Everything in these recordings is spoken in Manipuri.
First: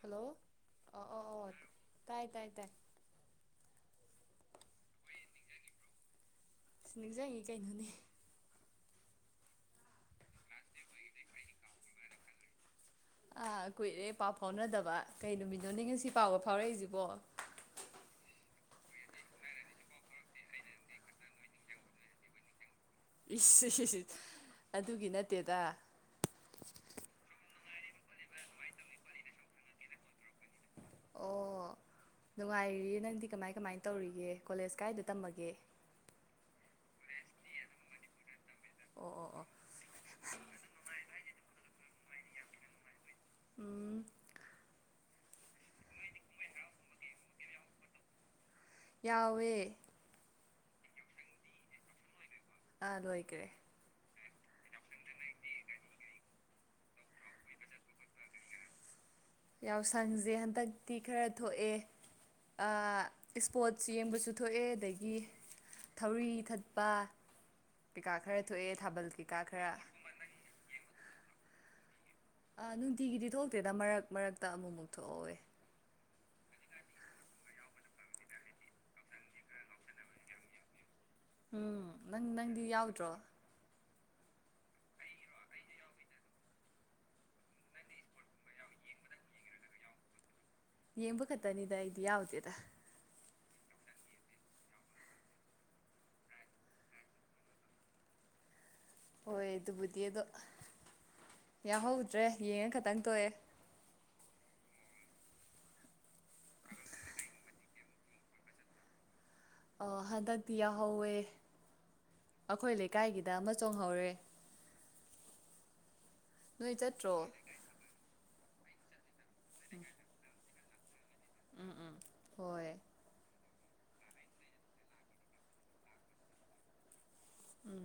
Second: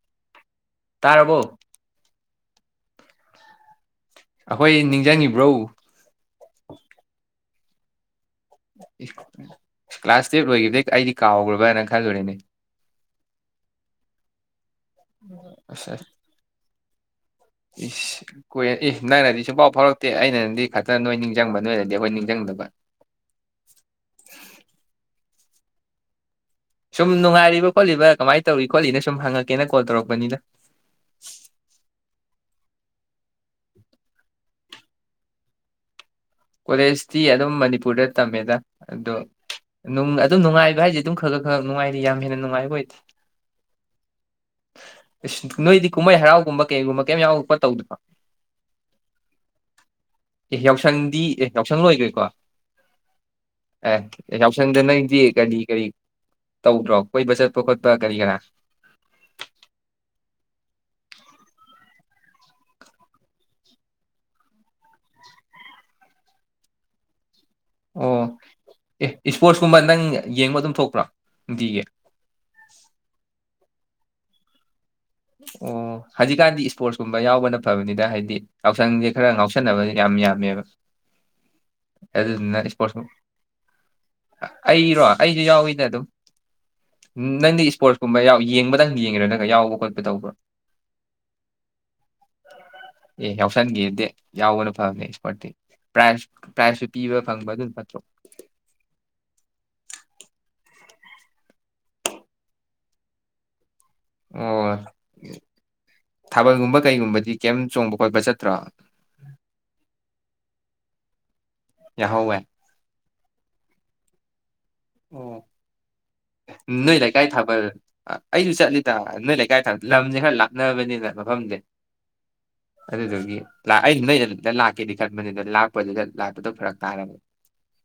ꯍꯜꯂꯣ ꯑ ꯑ ꯑꫭ ꯇꯥꯔꯕꯣ ꯑꯣ ꯇꯥꯏ ꯇꯥꯏ ꯇꯥꯏ ꯑꯈꯣꯏ ꯅꯤꯡꯖꯪꯉꯤꯕ꯭ꯔꯣ ꯁ ꯅꯤꯡꯖꯪꯉꯤ ꯀꯩꯅꯣꯅꯦ ꯀ꯭ꯂꯥꯁ ꯇꯨꯌꯦꯚ ꯂꯣꯏꯒꯤꯕꯗꯩ ꯑꯩꯗꯤ ꯀꯥꯎꯈ꯭ꯔꯕ꯭ꯔꯥꯅ ꯈꯜꯂꯨꯔꯦꯅꯦ ꯑꯥ ꯀꯨꯏꯔꯦ ꯄꯥꯎ ꯐꯥꯎꯅꯗꯕ ꯀꯩ ꯅꯨꯃꯤꯠꯅꯣꯅꯦ ꯑꯁ ꯉꯁꯤ ꯄꯥꯎꯒ ꯐꯥꯎꯔꯛꯏꯁꯤ ꯕꫭ ꯏꯁ ꯀꯨꯏꯔꯦ ꯏꯍ ꯅꯪꯅꯗꯤ ꯁꯨꯡ ꯐꯥꯎ ꯐꯥꯎꯔꯛꯇꯦ ꯑꯩꯅꯗꯤ ꯈꯛꯇ ꯅꯣꯏ ꯅꯤꯡꯖꯪꯕ ꯅꯣꯏꯅꯗꯤ ꯑꯈꯣꯏ ꯅꯤꯡꯖꯪꯗꯕ ꯏꯁ ꯏ ꯍꯤ ꯍꯤ ꯑꯗꯨꯒꯤ ꯅꯠꯇꯦꯗ ꯁꯨꯝ ꯅꯨꯡꯉꯥꯏꯔꯤꯕ ꯈꯣꯠꯂꯤꯕꯥ ꯀꯃꯥꯏꯅ ꯇꯧꯔꯤ ꯈꯣꯠꯂꯤꯅ ꯁꯨꯝ ꯍꯪꯉꯛꯀꯦꯅ ꯀꯣꯜ ꯇꯧꯔꯛꯄꯅꯤꯗ ꯑꯣ ꯅꯨꯡꯉꯥꯏꯔꯤꯌꯦ ꯅꯪꯗꯤ ꯀꯃꯥꯏ ꯀꯃꯥꯏ ꯇꯧꯔꯤꯒꯦ ꯀꯣꯂꯦꯖ ꯀꯥꯏꯗ ꯇꯝꯃꯒꯦ ꯀꯣꯂꯦꯖꯇꯤ ꯑꯗꯨꯝ ꯃꯅꯤꯄꯨꯔꯗ ꯇꯝꯃꯦꯗ ꯑꯣ ꯑꯗꫭ ꯑꯣ ꯑꯣ ꯅꯨꯡ ꯑꯗꯨꯝ ꯅꯨꯡꯉꯥꯏꯕ ꯍꯥꯏꯁꯤꯗꯤ ꯑꯗꯨꯝ ꯈꯒ ꯈꯛ ꯅꯨꯡꯉꯥꯏꯔꯤ ꯌꯥꯝ ꯅꯨꯡꯉꯥꯏꯕ ꯑꯣꯏꯗꯦ ꯎꯝ ꯏꯁ ꯅꯣꯏꯗꯤ ꯀꯨꯝꯍꯩ ꯍꯔꯥꯎꯒꯨꯝꯕ ꯀꯩꯒꯨꯝꯕ ꯀꯩꯝ ꯌꯥꯎ ꯈꫭꯠ ꯇꯧꯗꯔꫭ ꯌꯥꯎꯋꯦ ꯑꯦ ꯌꯥꯎꯁꯪꯗꯤ ꯑꯦ ꯌꯥꯎꯁꯪ ꯂꯣꯏꯒ꯭ꯔꯦꯀꯣ ꯑ ꯂꫭꯏꯒ꯭ꯔꯦ ꯑꯦ ꯌꯥꯎꯁꯪꯗ ꯅꯪꯗꯤ ꯀꯔꯤ ꯀꯔꯤ ꯇꯧꯗ꯭ꯔꯣ ꯀꯣꯏꯕ ꯆꯠꯄ ꯈꯣꯠꯄ ꯀꯔꯤ ꯀꯔꯥ ꯌꯥꯎꯁꯪꯁꯦ ꯍꯟꯗꯛꯇꯤ ꯈꯔ ꯊꯣꯛꯑꯦ ꯑ ꯏꯁꯄꯣꯔꯠꯁ ꯌꯦꯡꯕꯁꯨ ꯊꯣꯛꯑꯦ ꯑꯗꯒꯤ ꯊꯧꯔꯤ ꯊꯠꯄ ꯀꯩꯀꯥ ꯑꯣ ꯈꯔ ꯊꯣꯛꯑꯦ ꯊꯥꯕꯜ ꯑꯦ ꯀꯩꯀꯥ ꯈꯔ ꯏꯁꯄꯣꯔꯠꯁꯀꯨꯝꯕ ꯅꯪ ꯌꯦꯡꯕ ꯑꯗꯨꯝ ꯊꯣꯛꯄ꯭ꯔꯥ ꯅꯨꯡꯇꯤꯒꯤ ꯑꯥ ꯅꯨꯡꯇꯤꯒꯤꯗꯤ ꯊꯣꯛꯇꯦꯗ ꯃꯔꯛ ꯃꯔꯛꯇ ꯑꯃꯨꯛ ꯃꯨꯛ ꯊꯣ ꯑꯣ ꯍꯧꯖꯤꯛꯀꯥꯟꯗꯤ ꯏꯁꯄꯣꯔꯠꯁꯀꯨꯝꯕ ꯌꯥꯎꯕꯅ ꯐꯕꯅꯤꯗ ꯍꯥꯏꯗꯤ ꯌꯥꯎꯁꯪꯁꯦ ꯈꯔ ꯉꯥꯎꯁꯟꯅꯕ ꯌꯥꯝ ꯌꯥꯝꯃꯦꯕ ꯎꯝ ꯅꯪ ꯑꯗꯨꯗꯨꯅ ꯅꯪꯗꯤ ꯏꯁꯄꯣꯔꯠꯁ ꯌꯥꯎꯗ꯭ꯔꯣ ꯑꯩꯔꯣ ꯑꯩꯁꯨ ꯌꯥꯎꯏꯗ ꯑꯗꯨꯝ ꯅꯪꯗꯤ ꯏꯁꯄꯣꯔꯠꯁꯀꯨꯝꯕ ꯌꯦꯡꯕꯗꯪ ꯌꯦꯡꯉꯦꯔꯣ ꯅꯪ ꯌꯥꯎꯕ ꯈꯣꯠꯄ ꯇꯧꯕ꯭ꯔꫭ ꯌꯦꯡꯕ ꯈꯠꯇꯅꯤꯗ ꯑꯩꯗꯤ ꯌꯥꯎꯗꯦꯗ ꯑꯦ ꯌꯥꯎꯁꯟꯒꯦꯗꯦ ꯌꯥꯎꯕꯅ ꯐꯕꯅꯦ ꯏꯁꯄꯣꯔꯠꯇꯤ ꯄ꯭ꯔꯥꯏꯖ ꯄ꯭ꯔꯥꯏꯖꯁꯨ ꯄꯤꯕ ꯐꯪꯕ ꯑꯗꯨꯅ ꯐꯠꯇ꯭ꯔꯣ ꯍꯣꯏ ꯑꯗꯨꯕꯨꯗꯤ ꯑꯗꯣ ꯌꯥꯎꯍꯧꯗ꯭ꯔꯦ ꯌꯦꯡꯉ ꯈꯇꯪ ꯇꫭꯛꯑꯦ ꯑꯣ ꯊꯥꯕꯜꯒꯨꯝꯕ ꯀꯩꯒꯨꯝꯕꯗꯤ ꯀꯩꯝ ꯆꯣꯡꯕ ꯈꯣꯠꯄ ꯆꯠꯇ꯭ꯔꯣ ꯑꫭ ꯍꯟꯗꯛꯇꯤ ꯌꯥꯎꯍꯧꯋꯦ ꯌꯥꯍꯧꯋꯦ ꯑꯈꯣꯏ ꯂꯩꯀꯥꯏꯒꯤ ꯗ ꯑꯃ ꯆꯣꯡꯍꯧꯔꯦ ꯑꯣ ꯅꯣꯏ ꯂꯩꯀꯥꯏ ꯊꯥꯕꯜ ꯑꯩꯁꯨ ꯆꯠꯂꯤ ꯗꯥ ꯅꯣꯏ ꯂꯩꯀꯥꯏ [unintelligible] ꯂꯝꯖꯦ ꯈꯔꯥ ꯂꯥꯞ ꯅꯕꯅꯤꯅ ꯃꯐꯝꯖꯦ ꯍꯣꯏ ꯑꯗꯨꯗꯨꯒꯤ ꯂꯥꯛ ꯑꯩꯩꯅ ꯅꯣꯏ ꯑꯗꯨꯝꯗ ꯂꯥꯛꯀꯦꯗꯤ ꯈꯟꯕꯅꯤꯅ ꯂꯥꯛꯄꯗꯨꯗ ꯂꯥꯛꯄꯗꯣ ꯐꯔꯛ ꯇꯥꯔꯕ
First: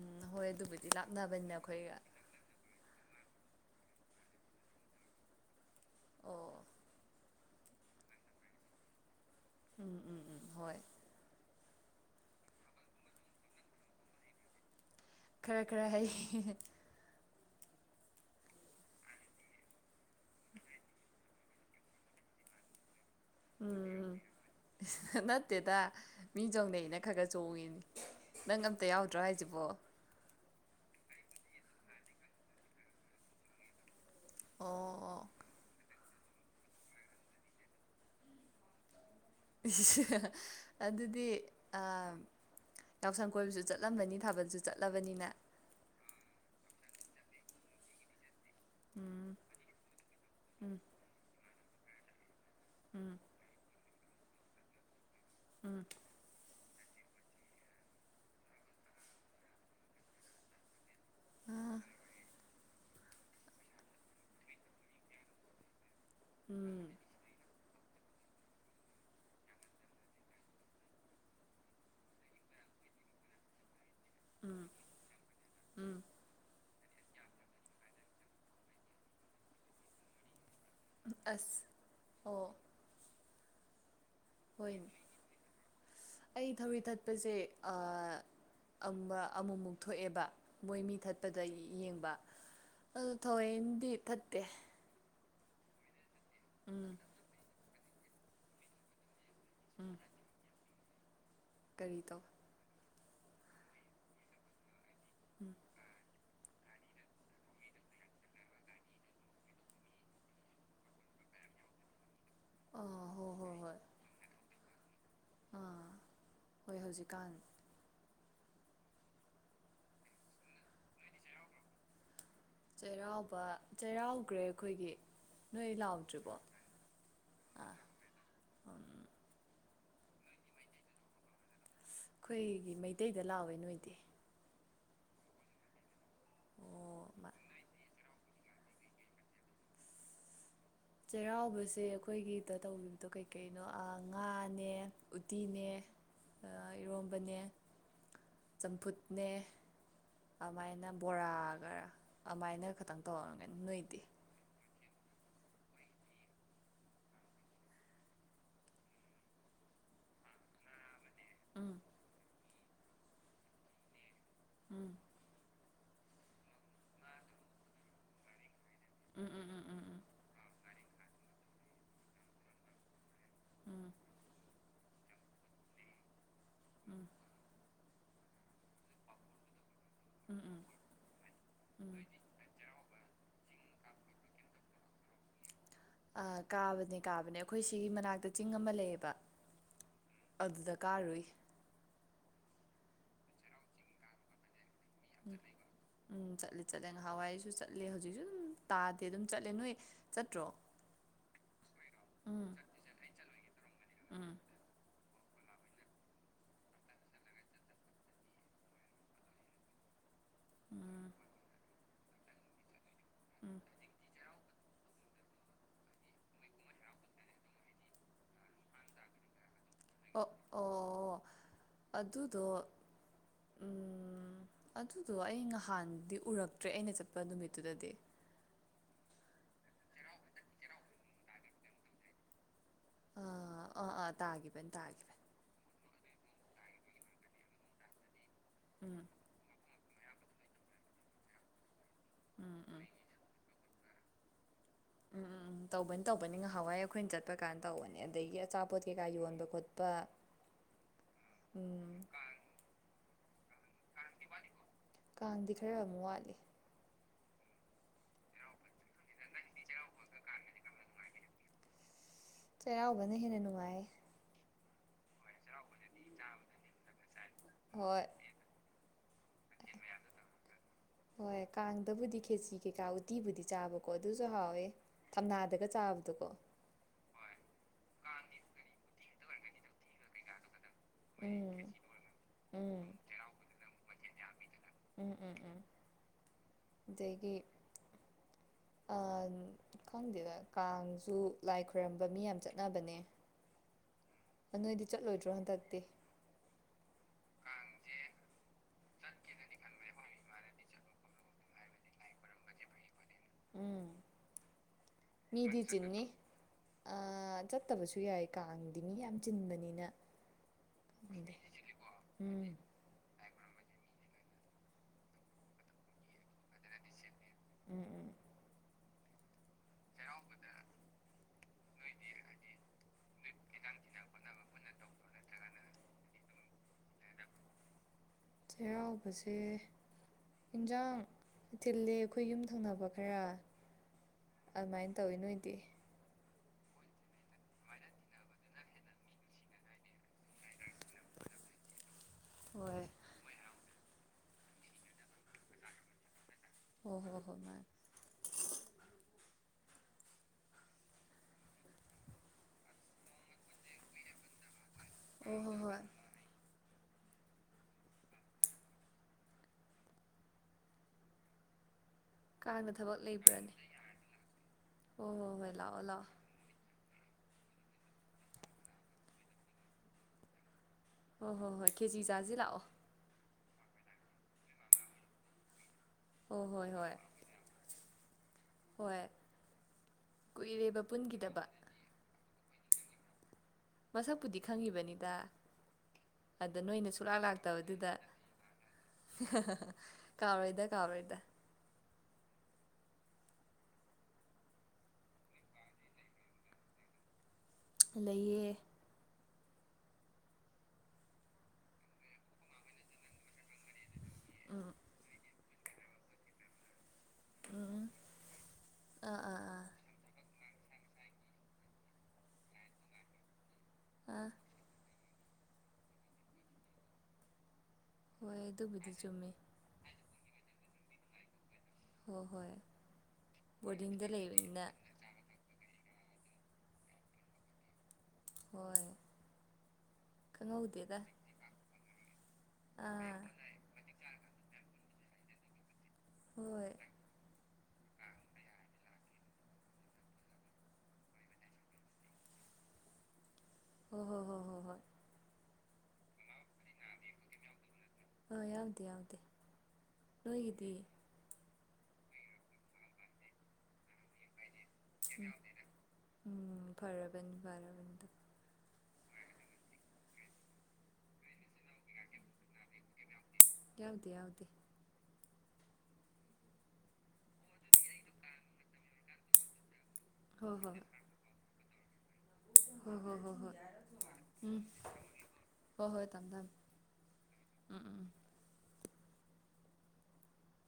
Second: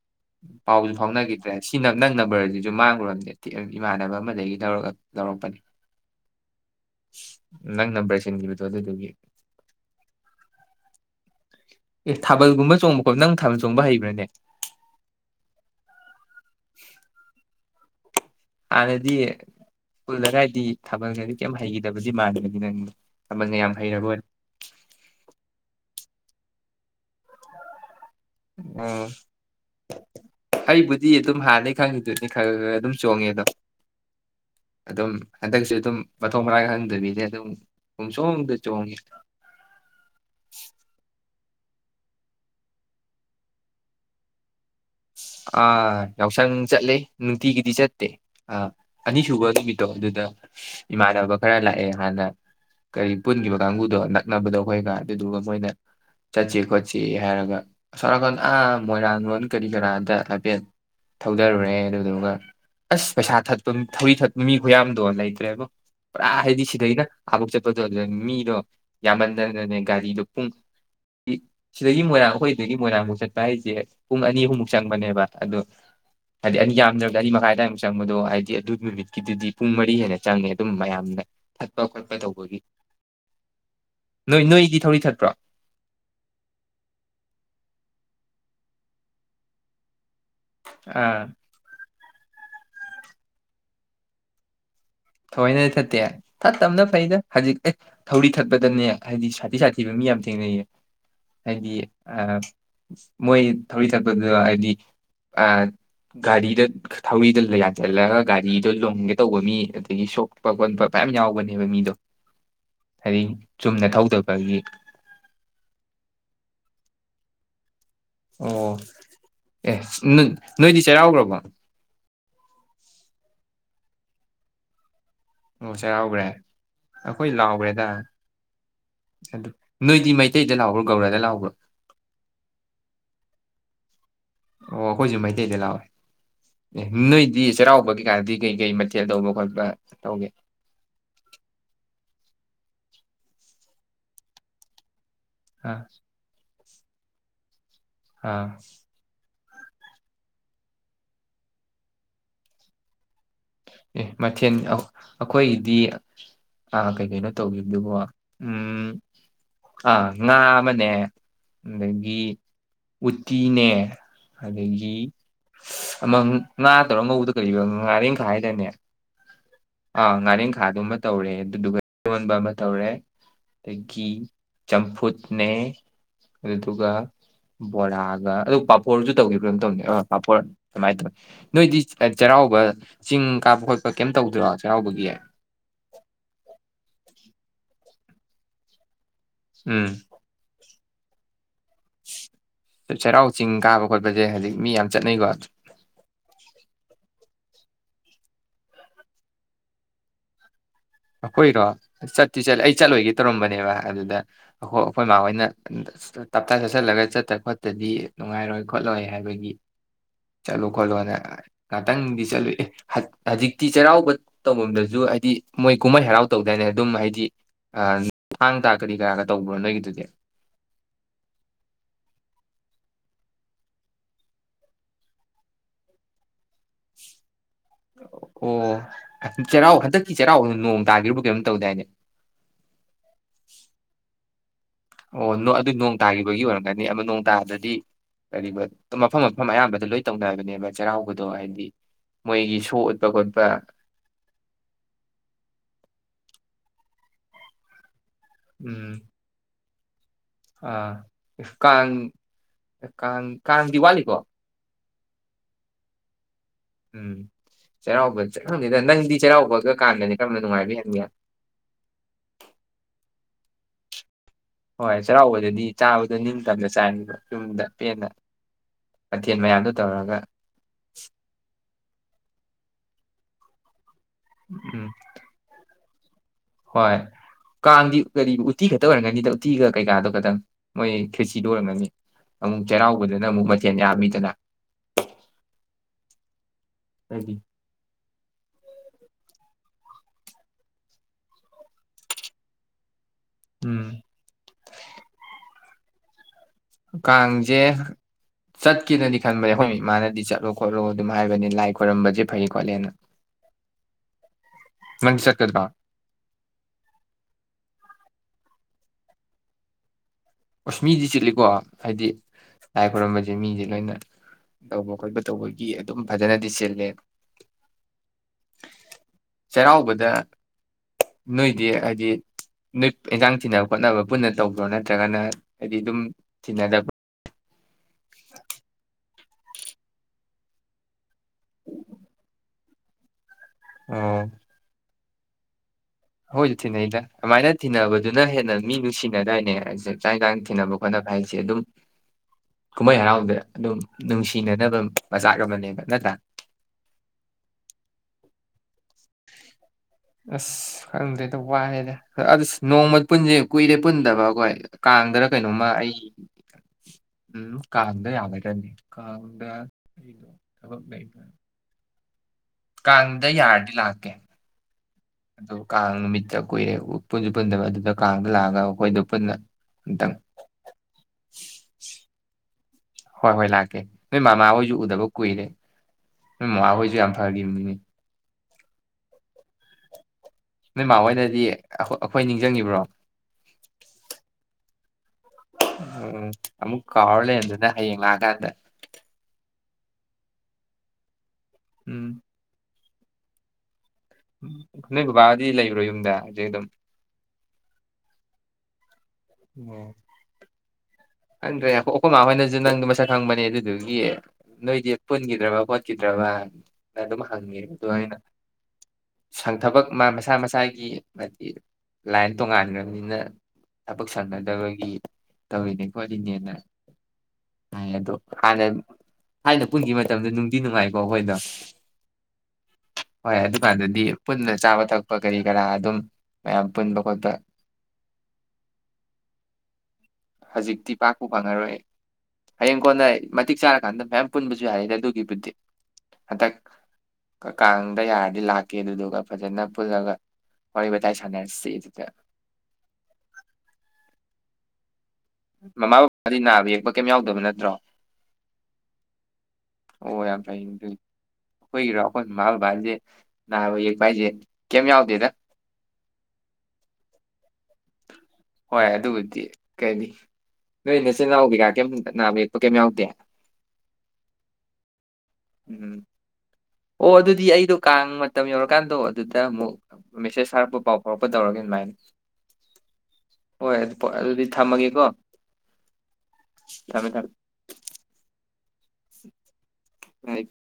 ꯎꯝ ꯍꯣꯏ ꯑꯗꯨꯕꯨꯗꯤ ꯄꯥꯎꯖꯨ ꯂꯥꯞꯅꯕꯅꯤꯅ ꯐꯥꯎꯅꯥꯒꯤꯗꯔ꯭ꯦ ꯁꯤꯅ ꯑꯩꯈꯣꯏꯒ ꯅꯪ ꯅ ꯕꯔꯁꯤꯁꯨ ꯃꯥꯡꯎꯔꯕꯅꯤ ꯏꯃꯥꯟꯅꯕ ꯑꯃꯗꯒꯤ ꯂꯧꯔ ꯂꯧꯔꯛꯄꯅꯤ ꯑꯣ ꯅꯪ ꯅꯝꯕ꯭ꯔ ꯁꯤꯟꯒꯤꯕꯗꯣ ꯑꯗꯨꯗꯨꯒꯤ ꯎꯝ ꯎꯝ ꯎꯝ ꯍꯣꯏ ꯑꯦ ꯊꯥꯕꯜꯒꯨꯝꯕ ꯆꯣꯡꯕ ꯈꯣꯠ ꯅꯪ ꯊꯥꯕꯜ ꯆꯣꯡꯕ ꯍꯩꯕ꯭ꯔꯅꯦ ꯈꯔ ꯈꯔ ꯍꯩ ꯍꯥꯟꯅꯗꯤ ꯈꯨꯜ ꯂꯩꯀꯥꯏꯒꯤ ꯊꯥꯕꯜ ꯀꯩꯝ ꯍꯩꯈꯤꯗꯕꯗꯤ ꯃꯥꯟꯂꯦ ꯅꯪꯖꯦ ꯎꯝ ꯅꯠꯇꯦꯗ ꯃꯤ ꯆꯣꯡꯅꯩꯌꯦꯅ ꯈꯒ ꯈꯒ ꯆꯣꯡꯉꯦꯅꯤ ꯅꯪ ꯑꯝꯇ ꯑꯣ ꯌꯥꯎꯗ꯭ꯔꯣ ꯍꯥꯏꯁꯤ ꯑꯩꯕꯨꯗꯤ ꯑꯗꯨꯝ ꯍꯥꯟꯅꯩ ꯈꯪꯉꯤꯗꯨꯅꯤ ꯈꯔ ꯈꯔ ꯑꯗꯨꯝ ꯆꯣꯡꯉꯦ ꯑꯗꯣ ꯑꯗꯨ ꯑꯗꯨꯝ ꯑꯣ ꯍꯟꯗꯥꯛꯁꯨ ꯑꯗꯨꯝ ꯃꯊꯣꯛ ꯃꯔꯥꯡ ꯈꯡꯗꯕꯤꯗ ꯑꯗꯨꯝ ꯄꯨꯡꯆꯣꯡꯗ ꯆꯣꯡꯏ ꯑꯗꯨꯗꯤ ꯌꯥꯎꯁꯪ ꯀꯣꯏꯕꯁꯨ ꯆꯠꯂꯝꯃꯅꯤ ꯊꯥꯕꯜ ꯑꯥ ꯌꯥꯎꯁꯪ ꯆꯠꯂꯦ ꯅꯨꯡꯇꯤꯒꯤꯗꯤ ꯆꯠꯇꯦ ꯑ ꯑꯅꯤꯁꯨꯕ ꯅꯨꯃꯤꯠꯇꯣ ꯑꯗꯨꯗ ꯏꯃꯥꯟꯅꯕ ꯈꯔ ꯂꯥꯛꯑꯦ ꯍꯥꯟꯅ ꯀꯔꯤ ꯄꯨꯟꯒꯤꯕꯥ ꯀꯥꯡꯕꯨꯗꯣ ꯂꯛꯅꯕꯗꯣ ꯑꯩꯈꯣꯏꯅ ꯑꯗꯨꯗꯨꯒ ꯃꯣꯏꯅ ꯆꯠꯁꯦ ꯈꯣꯠꯁꯦ ꯁꯤ ꯍꯥꯏꯔꯒ ꯁꯔꯀꯥꯟꯗ ꯑꯥ ꯃꯣꯏꯔꯥꯡ ꯂꯣꯝ ꯀꯔꯤ ꯀꯔꯥꯗ ꯍꯥꯏꯐꯦꯠ ꯊꯧꯗꯔꯨꯔꯦ ꯑꯥ, ꯑꯗꯨꯗꯨꯒ ꯑꯁ ꯄꯩꯁꯥ ꯊꯠꯄ ꯊꯧꯔꯤ ꯊꯠꯄ ꯃꯤ ꯈꯨꯌꯥꯝꯗꯣ ꯂꯩꯇ꯭ꯔꯦꯕꯣ ꯄꯨꯔꯥ ꯍꯥꯏꯗꯤ ꯎꯝ ꯁꯤꯗꯩꯅ ꯑꯕꫭꯛꯆꯠ ꯆꯠꯄꯗꯣ ꯑꯗꯨ ꯃꯤꯗꯣ ꯌꯥꯝꯃꯟꯗꯅꯅꯦ ꯒꯥꯔꯤꯗꯣ ꯄꯨꯡ ꯁꯤꯗꯒꯤ ꯃꯣꯏꯔꯥꯡ ꯑꯩꯈꯣꯏꯗꯒꯤ ꯃꯣꯏꯔꯥꯡꯕꯨꯛ ꯆꯠꯄ ꯍꯥꯏꯁꯦ ꯄꯨꯡ ꯑꯅꯤ ꯑꯍꯨꯝꯃꯨꯛ ꯎꯝ ꯆꯪꯕꯅꯦꯕ ꯑꯗꯣ ꯎꯝ ꯍꯥꯏꯗꯤ ꯑꯅꯤ ꯌꯥꯝ ꯍꯟꯗ꯭ꯔꯕꯗ ꯑꯅꯤ ꯃꯈꯥꯏꯗꯏꯃꯨꯛ ꯆꯪꯕꯗꯣ ꯍꯥꯏꯗꯤ ꯑꯗꯨ ꯅꯨꯃꯤꯠꯀꯤꯗꯨꯗꯤ ꯄꯨꯡ ꯃꯔꯤ ꯍꯦꯟꯅ ꯆꯪꯉꯦꯕ ꯑꯗꯨꯝ ꯃꯌꯥꯝꯅ ꯑꯁ ꯊꯛꯄ ꯈꯣꯠꯄ ꯑꯣ ꯇꯧꯕꯒꯤ ꯅꯣꯏ ꯅꯣꯏꯗꯤ ꯍꯣꯏꯅꯦ ꯊꯧꯔꯤ ꯊꯠꯄ꯭ꯔꯣ ꯑꯩ ꯊꯧꯔꯤ ꯊꯠꯄꯁꯦ ꯑꯥ ꯑꯃ ꯑꯃꯨꯃꯨꯛ ꯊꯣꯛꯑꯦꯕ ꯃꯣꯏ ꯃꯤ ꯑꯥ ꯊꯠꯄꯗ ꯌꯦꯡꯕ ꯑꯗꯨ ꯊꯑꯣꯏꯗꯤ ꯊꯠꯇꯦ꯫ ꯊꯑꯣꯏꯅꯗꯤ ꯊꯠꯇꯦ꯫ ꯊꯠꯇꯕꯅ ꯎꯝ ꯐꯩꯗ ꯍꯧꯖꯤꯛ ꯑꯦ ꯊꯧꯔꯤ ꯊꯠꯄꯗꯅꯦ ꯍꯥꯏꯗꯤ ꯁꯥꯊꯤ ꯁꯥꯊꯤꯕ ꯃꯤ ꯌꯥꯝ ꯊꯦꯡꯅꯩꯌꯦ꯫ ꯍꯥꯏꯗꯤ ꯀꯔꯤ ꯇꯧ ꯑꯥ ꯃꯣꯏ ꯊꯧꯔꯤ ꯊꯛꯄꯗꯨꯗ ꯍꯥꯏꯗꯤ ꯑꯥ ꯒꯥꯔꯤꯗ ꯊꯧꯔꯤꯗ ꯌꯥꯟꯁꯤꯜꯂꯒ ꯒꯥꯔꯤꯗꯣ ꯂꯣꯡꯒꯦ ꯇꯧꯕ ꯃꯤ ꯑꯗꯒꯤ ꯁꯣꯛꯄ ꯄꯟꯕ ꯃꯌꯥꯝ ꯌꯥꯎꯕꯅꯦꯕ ꯃꯤꯗꯣ꯫ ꯑꯥ ꯍꯥꯏꯗꯤꯡ ꯍꯣꯏ ꯍꯣꯏ ꯍꯣꯏ ꯆꯨꯝꯅ ꯊꯧꯗꯕꯒꯤ꯫ ꯑꯥ ꯍꯣꯏ ꯍꯧꯖꯤꯛꯀꯥꯟ ꯑꯣ ꯑꯦ ꯅꯣꯏꯗꯤ ꯆꯩꯔꯥꯎꯒ꯭ꯔꯕꯣ꯫ ꯆꯩꯔꯥꯎꯕ ꯆꯩꯔꯥꯎꯒ꯭ꯔꯦ ꯑꯩꯈꯣꯏꯒꯤ꯫ ꯅꯣꯏ ꯑꯣ ꯆꯩꯔꯥꯎꯈ꯭ꯔꯦ ꯂꯥꯎꯗ꯭ꯔꯤꯕꯣ ꯑꯩꯈꯣꯏ ꯑꯥ ꯂꯥꯎꯈꯒ꯭ꯔꯦꯗ ꯑꯗꯨ ꯅꯣꯏꯗꯤ ꯃꯩꯇꯩꯗ ꯂꯥꯎꯕ꯭ꯔ ꯒꯧꯔꯥꯗ ꯂꯥꯎꯕ꯭ꯔ꯫ ꯑꯩꯈꯣꯏꯒꯤ ꯃꯩꯇꯩꯗ ꯂꯥꯛꯑꯦ ꯅꯣꯏꯗꯤ꯫ ꯑꯣ ꯑꯩꯈꯣꯏꯁꯨ ꯃꯩꯇꯩꯗ ꯂꯥꯛꯋꯦ ꯑꯦ ꯑꯣ ꯃꯥ ꯅꯣꯏꯗꯤ ꯆꯩꯔꯥꯎꯕ ꯀꯩ ꯀꯥꯗꯤ ꯀꯩ ꯀꯩ ꯃꯊꯦꯜ ꯇꯧꯕ ꯈꯣꯠꯄ ꯇꯧꯒꯦ꯫ ꯆꯩꯔꯥꯎꯕꯁꯦ ꯑꯩꯈꯣꯏꯒꯤꯗ ꯇꯧꯈꯤꯕꯗꯣ ꯀꯩꯀꯩꯅꯣ ꯑꯥ ꯉꯥꯅꯦ ꯎꯇꯤꯅꯦ ꯑꯥ ꯑꯥ ꯏꯔꯣꯝꯕꯅꯦ ꯑꯥ ꯆꯝꯐꯨꯠꯅꯦ ꯑꯃꯥꯏꯅ ꯕꯣꯔꯥꯒꯔ ꯑꯃꯥꯏꯅ ꯈꯛꯇꯪ ꯇꯧꯔ ꯎꯝ ꯃꯊꯦꯜ ꯑꯧ ꯑꯩꯈꯣꯏꯒꯤꯗꯤ ꯑ ꯀꯩ ꯀꯩꯅꯣ ꯇꯧꯈꯤꯕꯗꯨꯕꯣ ꯎꯝ ꯑꯥ ꯉꯥ ꯑꯃꯅꯦ ꯎꯝ ꯑꯗꯒꯤ ꯎꯇꯤꯅꯦ ꯎꯝ ꯑꯗꯒꯤ ꯑꯃ ꯉꯥ ꯇꯧꯔ ꯉꯧꯕꯗꯣ ꯀꯔꯤꯕ ꯉꯥꯔꯦꯟꯈꯥ [unintelligible] ꯎꯝ ꯎꯝ ꯎꯝ ꯎꯝ ꯑꯥ ꯉꯥꯔꯦꯟꯈꯥꯗꯨ ꯑꯃ ꯇꯧꯔꯦ ꯑꯗꯨꯗꯨꯒ ꯏꯔꯣꯟꯕ ꯑꯃ ꯇꯧꯔꯦ ꯑꯗꯒꯤ ꯆꯝꯐꯨꯠꯅꯦ ꯑꯗꯨꯗꯨꯒ ꯕꯣꯔꯥꯒ ꯑꯗꯨ ꯄꯥꯐꯣꯔꯁꯨ ꯇꯧꯒꯦ ꯀꯩꯅꯣꯝ ꯇꯧꯅꯤ ꯑ ꯄꯥꯄꯣꯔ ꯑꯗꯨꯃꯥꯏꯅ ꯇꯧꯋ ꯅꯣꯏꯗꯤ ꯆꯩꯔꯥꯎꯕ ꯆꯤꯡ ꯀꯥꯕ ꯈꯣꯠꯄ [unintelligible] ꯀꯩꯌꯝ ꯇꯧꯗ꯭ꯔꯣ ꯌꯥꯎꯕꯒꯤ ꯑ ꯀꯥꯕꯅꯦ ꯀꯥꯕꯅꯦ ꯑꯩꯈꯣꯏ ꯁꯤꯒꯤ ꯃꯅꯥꯛꯇ ꯆꯤꯡ ꯑꯃ ꯂꯩꯌꯦꯕ ꯎꯝ ꯑꯗꯨꯗ ꯀꯥꯔꯨꯏ ꯆꯩꯔꯥꯎ ꯆꯤꯡ ꯀꯥꯕ ꯈꯣꯠꯄꯁꯦ ꯍꯧꯖꯤꯛ ꯃꯤ ꯌꯥꯝ ꯆꯠꯅꯩꯀꯣ ꯎꯝ ꯎꯝ ꯆꯠꯂꯦ ꯆꯠꯂꯦ [unintelligible] ꯋꯥꯏ ꯆꯠꯂꯦ ꯍꯧꯖꯤꯛꯁꯨ ꯑꯗꯨꯝ ꯇꯥꯗꯦ ꯑꯗꯨꯝ ꯆꯠꯂꯦ ꯅꯣꯏ ꯆꯠꯇ꯭ꯔꯣ ꯑꯩꯈꯣꯏꯔꯣ ꯆꯠꯇꯤ ꯎꯝ ꯆꯠꯂꯤ ꯑꯩ ꯆꯠꯂꯣꯏꯒꯦ ꯇꯧꯔꯝꯕꯅꯦꯕ ꯑꯗꯨꯗ ꯎꯝ ꯑꯩꯈꯣꯏꯃꯥ ꯍꯣꯏꯅ ꯇꯞꯇꯥ ꯆꯥꯁꯤꯜꯂꯒ ꯆꯠꯇ ꯈꯣꯠꯇꯗꯤ ꯅꯨꯡꯉꯥꯏꯔꯣꯏ ꯈꯣꯠꯂꯣꯏ ꯍꯥꯏꯕꯒꯤ ꯆꯠꯂꯣ ꯈꯣꯠꯂꯣꯅ ꯉꯥꯛꯇꯪꯗꯤ ꯆꯠꯂꯨꯏ ꯍꯧꯖꯤꯛꯇꯤ ꯆꯩꯔꯥꯎꯕ ꯇꯧꯕꯝꯗꯁꯨ ꯍꯥꯏꯗꯤ ꯃꯣꯏ ꯀꯨꯝꯍꯩ ꯍꯔꯥꯎ ꯇꯧꯗꯥꯏꯅꯦ ꯑꯗꯨꯝ ꯍꯥꯏꯗꯤ ꯑ ꯊꯥꯡ ꯇꯥ ꯀꯔꯤ ꯀꯔꯥꯒ ꯇꯧꯕ꯭ꯔꯣ ꯅꯣꯏꯒꯤꯗꯣ ꯑꯣ ꯑꯣ ꯑꯗꯨꯗꯣ ꯎꯝ ꯑꯗꯨꯗꯣ ꯑꯩ ꯅꯍꯥꯟꯗꯤ ꯎꯔꯛ ꯇ꯭ꯔꯦ ꯑꯩꯅ ꯆꯠꯄ ꯅꯨꯃꯤꯠꯇꯨꯗꯗꯤ ꯑꯣ ꯆꯩꯔꯥꯎ ꯍꯟꯗꯛꯀꯤ ꯆꯩꯔꯥꯎꯕꯅ ꯅꯣꯡ ꯇꯥꯈꯤꯕ ꯀꯩꯅꯣꯝ ꯇꯧꯗꯥꯏꯅꯦ ꯑ ꯑ ꯑ ꯇꯥꯒꯤ ꯑꯣ ꯑꯗꯨ ꯅꯣꯡ ꯇꯥꯒꯤꯕꯒꯤ ꯑꯣꯏꯔꯝꯒꯅꯤ ꯑꯗꯣ ꯅꯣꯡ ꯇꯥꯗ꯭ꯔꯗꯤ ꯀꯔꯤꯕ [unintelligible] ꯃꯐꯝ ꯃꯐꯝ ꯑꯌꯥꯝꯕꯗ ꯂꯣꯏ ꯇꯧꯅꯕꯅꯦꯕ ꯆꯩꯔꯥꯎꯕꯗꯣ ꯍꯥꯏꯗꯤ ꯃꯣꯏꯒꯤ ꯁꯣ ꯎꯠꯄ ꯈꯣꯠꯄ ꯎꯝ ꯎꯝ ꯎꯝ ꯇꯧꯕꯅꯤ ꯇꯧꯕꯅꯤ ꯉꯍꯋꯥꯏ ꯑꯩꯈꯣꯏꯅ ꯆꯠꯄ ꯀꯥꯟꯗ ꯇꯧꯕꯅꯤ ꯑꯗꯒꯤ ꯑꯆꯥꯄꯣꯠ ꯎꯝ ꯀꯩꯀꯥ ꯌꯣꯟꯕꯈꯣꯠ ꯄ ꯑꯥ [unintelligible] ꯀꯥꯡ ꯀꯥꯡꯗꯤꯋꯥꯠꯂꯤ ꯀꯣ ꯀꯥꯡꯗꯤ ꯈꯔ ꯑꯃꯨꯛ ꯋꯥꯠꯂꯤ ꯎꯝ ꯆꯩꯔꯥꯎꯕ ꯅꯪꯗꯤ ꯆꯩꯔꯥꯎꯕꯒ ꯀꯥꯡꯒ ꯀꯔꯝꯅ ꯅꯨꯡꯉꯥꯏꯕ ꯍꯟꯒꯦ ꯆꯩꯔꯥꯎꯕꯅ ꯍꯦꯟꯅ ꯅꯨꯡꯉꯥꯏ ꯍꯣꯏ ꯆꯩꯔꯥꯎꯕꯗꯗꯤ ꯆꯥꯕꯗꯣ ꯅꯤꯡꯇꯝꯅ ꯆꯥꯅꯤꯗ ꯌꯨꯝꯗ ꯍꯣꯏ ꯄꯦꯟꯅ ꯃꯊꯦꯜ ꯃꯌꯥꯝꯗꯣ ꯇꯧꯔꯒ ꯀꯩ ꯀꯥ ꯎꯇꯥꯕꯨꯗꯤ ꯆꯥꯕ ꯀꯣ ꯑꯗꯨꯁꯨ ꯍꯥꯎꯋꯦ ꯎꯝ ꯊꯝꯅꯥꯗꯒ ꯆꯥ ꯇꯀꯣ [inaudible] ꯍꯣꯏ ꯀꯥꯡꯗꯤ ꯀꯔꯤ ꯎꯇꯤ ꯈꯛꯇ ꯑꯣꯏꯔꯝꯒꯅꯤꯗ ꯎꯇꯤꯒ ꯀꯩꯀꯥꯗꯣ ꯈꯇꯪ ꯃꯣꯏ ꯈꯦꯁꯤꯗꯣ ꯎꯝ ꯑꯣꯔꯝꯃꯅꯤ ꯑꯃꯨꯛ ꯎꯝ ꯆꯩꯔꯥꯎꯕꯗꯅ ꯑꯃꯨꯛ ꯃꯊꯦꯜ ꯌꯥꯝꯃꯤ ꯅ [unintelligible] ꯎꯝ ꯎꯝ ꯎꯝ ꯗꯒꯤ ꯎꯝ ꯈꯪꯗꯦꯗ ꯀꯥꯡꯁꯨ ꯂꯥꯏ ꯈꯣꯏꯔꯝꯕ ꯃꯤ ꯌꯥꯝ ꯆꯠꯅꯕꯅꯦ ꯅꯣꯏꯗꯤ ꯆꯠꯂꯣꯏꯗ꯭ꯔꯣ ꯍꯟꯗꯛꯇꯤ ꯀꯤꯅꯗꯤ ꯈꯟꯕꯅꯦ ꯑꯩꯈꯣꯏ ꯏꯃꯥꯅꯗꯤ ꯆꯠꯂꯣ ꯈꯣꯠꯂꯣ ꯑꯗꯨꯝ ꯍꯥꯏꯕꯅꯤ ꯂꯥꯏ ꯈꯣꯏꯔꯝꯕꯁꯦ ꯐꯩ ꯈꯣꯠꯂꯦꯅ ꯎꯝ ꯅꯪꯗꯤ ꯃꯤꯗꯤ ꯆꯠꯀꯗ꯭ꯔꯣ ꯆꯤꯟꯅꯤ ꯑ ꯆꯠꯇꯕ ꯁꯨ ꯌꯥꯏ ꯀꯥꯡꯗꯤ ꯃꯤ ꯌꯥꯝ ꯆꯤꯟꯕꯅꯤꯅ ꯑꯣꯁ ꯃꯤꯗꯤ ꯈꯪꯗꯦ ꯆꯤꯠꯂꯤꯀꯣ ꯍꯥꯏꯗꯤ ꯎꯝ ꯂꯥꯏ ꯈꯣꯏꯔꯝꯕꯁꯦ ꯃꯤꯁꯦ ꯂꯣꯏꯅ ꯇꯧꯕ ꯈꯣꯠꯄ ꯇꯧꯕꯒꯤ ꯑꯗꯨꯝ ꯐꯖꯅꯗꯤ ꯆꯤꯜꯂꯦ ꯎꯝ ꯎꯝ ꯆꯩꯔꯥꯎꯕꯗ ꯅꯣꯏꯗꯤ ꯍꯥꯏꯗꯤ ꯅꯣꯏ ꯑꯦꯟꯖꯥꯡ ꯊꯤꯅꯕ ꯈꯣꯠꯅꯕ ꯄꯨꯟꯅ ꯇꯧꯕ꯭ꯔꯣ ꯅꯠꯇ꯭ꯔꯒꯅ ꯍꯥꯏꯗꯤ ꯑꯗꯨꯝ ꯊꯤꯟꯅꯗꯕ ꯁꯦ ꯏꯟꯖꯥꯡ ꯊꯤꯜꯂꯦ ꯑꯩꯈꯣꯏ ꯌꯨꯝ ꯊꯪꯅꯕ ꯈꯔ ꯑ ꯇꯧꯋꯦ ꯅꯣꯏꯗꯤ ꯍꯣꯏꯁꯨ ꯊꯤꯟꯅꯩꯗ ꯑꯗꯨꯃꯥꯏꯅ ꯊꯤꯅꯕꯗꯨꯅ ꯍꯦꯟꯅ ꯃꯤ ꯅꯨꯡꯁꯤꯅꯗꯥꯏꯅꯦ ꯆꯥꯛ ꯆꯥꯏꯀꯟꯗ ꯊꯤꯅꯕ ꯈꯣꯠꯅꯕ ꯍꯥꯏꯁꯦ ꯑꯗꯨꯝ ꯍꯣꯏ ꯀꯨꯃꯩ ꯍꯔꯥꯎꯗꯦ ꯑꯗꯨꯝ ꯅꯨꯡꯁꯤꯅꯅꯕ ꯃꯆꯥꯛ ꯑꯃꯅꯦꯕ ꯅꯠꯇ꯭ꯔꯥ ꯑꯣ ꯍꯣ ꯍꯣ ꯃꯥ ꯑꯁ ꯈꯪꯗ꯭ꯔꯦꯗ ꯋꯥꯏꯑꯦꯗ ꯑꯗꯨ ꯅꯣꯡꯃ ꯄꯨꯟꯁꯦ ꯀꯨꯏꯔꯦ ꯄꯨꯟꯗꯕ ꯑꯈꯣꯏ ꯀꯥꯡꯗꯅ ꯑꯣ ꯍꯣ ꯀꯩꯅꯣꯝꯃ ꯍꯣꯏ ꯑꯩ ꯎꯝ ꯀꯥꯡꯗ ꯌꯥꯒꯗꯔ꯭ꯅꯦ ꯀꯥꯡꯗ [unintelligible] ꯊꯕꯛ [inaudible] ꯊꯕꯛ ꯀꯥꯡꯗ ꯂꯩꯕ꯭ꯔꯅꯦ ꯌꯥꯔꯗꯤ ꯂꯥꯛꯀꯦ ꯍꯣꯏ ꯍꯣꯏ ꯍꯣꯏ ꯑꯗꯨ ꯂꯥꯛꯑꯣ ꯀꯥꯡ ꯂꯥꯛꯑꯣ ꯅꯨꯃꯤꯠꯇ ꯀꯨꯏꯔꯦ ꯄꯨꯟꯁꯨ ꯄꯨꯟꯗꯕ ꯑꯗꯨꯗ ꯀꯥꯡꯗ ꯂꯥꯛꯑꯒ ꯑꯩꯈꯣꯏꯗꯣ ꯄꯨꯟꯅ ꯑꯨꯇꯪ ꯍꯣꯏ ꯍꯣ ꯍꯣꯏ ꯈꯦꯆꯤ ꯆꯁꯤ ꯂꯥꯛꯑꯣ ꯍꯣꯏ ꯍꯣꯏ ꯂꯥꯛꯀꯦ ꯅꯣꯏ ꯃꯃꯥꯍꯣꯏꯁꯨ ꯎꯗꯕ ꯀꯨꯏꯔꯦ ꯎꯝ ꯍꯣꯏ ꯃꯃꯥ ꯍꯣꯏ ꯍꯣꯏꯁꯨ ꯍꯣꯏ ꯌꯥꯝ ꯐꯒꯤꯝꯅꯤꯅꯦ ꯍꯣꯏ ꯀꯨꯏꯔꯦꯕ ꯅꯣꯏ ꯃꯥꯃꯣꯏꯅꯗꯤ ꯄꯨꯟꯈꯤꯗꯕ ꯑ ꯈꯣꯏ ꯅꯤꯡꯖꯡꯉꯤꯕ꯭ꯔꯣ ꯃꯁꯛꯄꯨꯗꯤ ꯈꯪꯉꯤꯕꯅꯤꯗ ꯎꯝ ꯑꯗ ꯑꯃꯨꯛ ꯅꯣꯏꯅ ꯁꯨꯛꯂꯥꯛ ꯀꯥꯎꯔ ꯂꯩꯔꯝꯗꯅ ꯂꯥꯛꯇꯕꯗꯨꯗ ꯍꯌꯦꯡ ꯂꯥꯛꯑꯀꯥꯟꯗ ꯀꯥꯎꯔꯣꯏꯗ ꯀꯥꯎꯔꯣꯏꯗ ꯎꯝ ꯅꯣꯏ ꯕꯕꯥꯒꯗꯤ ꯂꯩꯕ꯭ꯔꯣ ꯌꯨꯝꯗ ꯍꯧꯖꯤꯛ ꯑꯗꯨꯝ ꯂꯩꯌꯦ [unintelligible] ꯈꯪꯗ꯭ꯔꯦ ꯑꯩꯈꯣꯏ ꯃꯥ ꯍꯣꯏꯅꯁꯨ ꯅꯪꯗꯣ ꯃꯁꯛ ꯈꯪꯕꯅꯦ ꯑꯗꯨꯗꯨꯒꯤ ꯅꯣꯏꯗꯤ ꯄꯨꯟꯈꯤꯗ꯭ꯔꯕ ꯈꯣꯠꯈꯤꯗ꯭ꯔꯕ ꯑꯗꯨꯝ ꯍꯪꯉꯉꯦ ꯗꯣ ꯑꯩꯅ ꯑꯥ ꯑꯥ ꯁꯪ ꯑꯥ ꯊꯕꯛ ꯃꯥ ꯃꯁꯥ ꯃꯁꯥ ꯁꯥꯒꯤ ꯍꯥꯏꯗꯤ ꯂꯥꯏꯟ ꯇꯣꯉꯥꯟꯈ꯭ꯔꯕꯅꯤꯅ ꯊꯕꯛ ꯑꯥ ꯁꯪꯅꯗꯕꯒꯤ ꯇꯧꯋꯤꯅꯦ ꯐꯗꯤꯅꯦꯅ ꯍꯥꯏ ꯑꯗꯣ ꯍꯣꯏ ꯍꯥꯟꯅ ꯑꯗꯨꯕꯨꯗꯤ ꯆꯨꯝꯃꯤ ꯊꯥꯏꯅ ꯄꯨꯟ ꯃꯇꯝꯗꯣ ꯅꯨꯡꯗꯤ ꯅꯨꯡꯉꯥꯏꯀꯣ ꯑꯈꯣꯏꯗꯣ ꯍꯣꯏ ꯍꯣꯏ ꯍꯣꯏ ꯑꯗꯨꯀꯥꯟꯗꯗꯤ ꯕꯣꯔꯗꯤꯡꯗ ꯄꯨꯟꯅ ꯂꯩꯕꯅꯤꯅ ꯆꯥꯕ ꯊꯛꯄ ꯀꯔꯤ ꯀꯔꯥ ꯑꯗꯨꯝ ꯃꯌꯥꯝ ꯄꯨꯟꯕ ꯈꯣꯠꯄ ꯍꯣꯏ ꯈꯪꯍꯧꯗꯦ ꯇꯤ ꯄꯥꯛꯄꯨ ꯐꯪꯉꯔꯣꯏ ꯍꯌꯦꯡ ꯀꯣꯟꯅ ꯑꯥ ꯃꯇꯤꯛ ꯆꯥꯔꯀꯥꯟꯗ ꯃꯌꯥꯝ ꯄꯨꯟꯕꯁꯨ ꯌꯥꯔꯤꯗ ꯑꯗꯨ [unintelligible] ꯍꯗꯛ ꯍꯣꯏ ꯀꯥꯡꯗ ꯌꯥꯔꯗꯤ ꯂꯥꯛꯀꯦ ꯑꯗꯨꯗꯨꯒ ꯐꯖꯅ ꯄꯨꯜꯂꯒ ꯋꯥꯔꯤ ꯋꯥꯇꯥꯏ ꯁꯥꯟꯅꯔꯁꯤ ꯑꯗꯨꯒ ꯍꯣ ꯍꯣ ꯍꯣꯏ ꯍꯣꯏ ꯍꯣꯏ ꯃꯃꯥ ꯕꯕꯥꯗꯤ ꯅꯥꯕ ꯌꯦꯛꯄ ꯀꯦꯝ ꯌꯥꯎꯗꯕ ꯅꯠꯇ꯭ꯔꯣ ꯑꯥ ꯌꯥꯎꯗꯦ ꯌꯥꯎꯗꯦ ꯅꯣꯏꯒꯤꯗꯤ ꯈꯣꯏꯒꯤꯔꯣ ꯑꯩꯈꯣꯏ ꯃꯥꯃꯥ ꯕꯥꯕꯥꯁꯦ ꯅꯥꯕ ꯌꯦꯛꯄ ꯍꯥꯏꯖꯦ ꯀꯦꯝ ꯌꯥꯎꯗꯦꯗ ꯐꯔꯕꯅꯤ ꯐꯔꯕꯅꯤ ꯍꯣꯏ ꯑꯗꯨꯕꯨꯗꯤ ꯀꯩꯅꯤ ꯅꯣꯏ ꯅꯆꯤꯜꯅꯥꯎ ꯀꯩꯀꯥ ꯀꯩꯝ ꯅꯥꯕ ꯌꯦꯛꯄ ꯀꯩꯝ ꯌꯥꯎꯗꯦ ꯌꯥꯎꯗꯦ ꯌꯥꯎꯗꯦ ꯎꯝ ꯑꯣ ꯑꯗꯨꯗꯤ ꯑꯩꯗꯣ ꯀꯥꯡ ꯃꯇꯝ ꯌꯧꯔꯀꯥꯟꯗꯣ ꯑꯃꯨꯛ ꯃꯦꯁꯦꯁ ꯍꯣꯏ ꯊꯥꯔꯛꯄ ꯍꯣꯏ ꯄꯥꯎ ꯐꯥꯎꯔꯛꯄ ꯇꯧꯔꯒꯦ ꯑꯗꯨꯃꯥꯏꯅ ꯍꯣꯏ ꯑꯗꯨ ꯄꯣꯠ ꯑꯗꯨꯗꯤ ꯎꯝ ꯊꯝꯃꯒꯦꯀꯣ ꯍꯣꯏ ꯍꯣꯏ ꯊꯝꯃꯦ ꯊꯝꯃꯦ ꯊꯝꯃꯦ ꯊꯝꯃꯦ ꯎꯝ ꯎꯝ ꯎꯝ [unintelligible]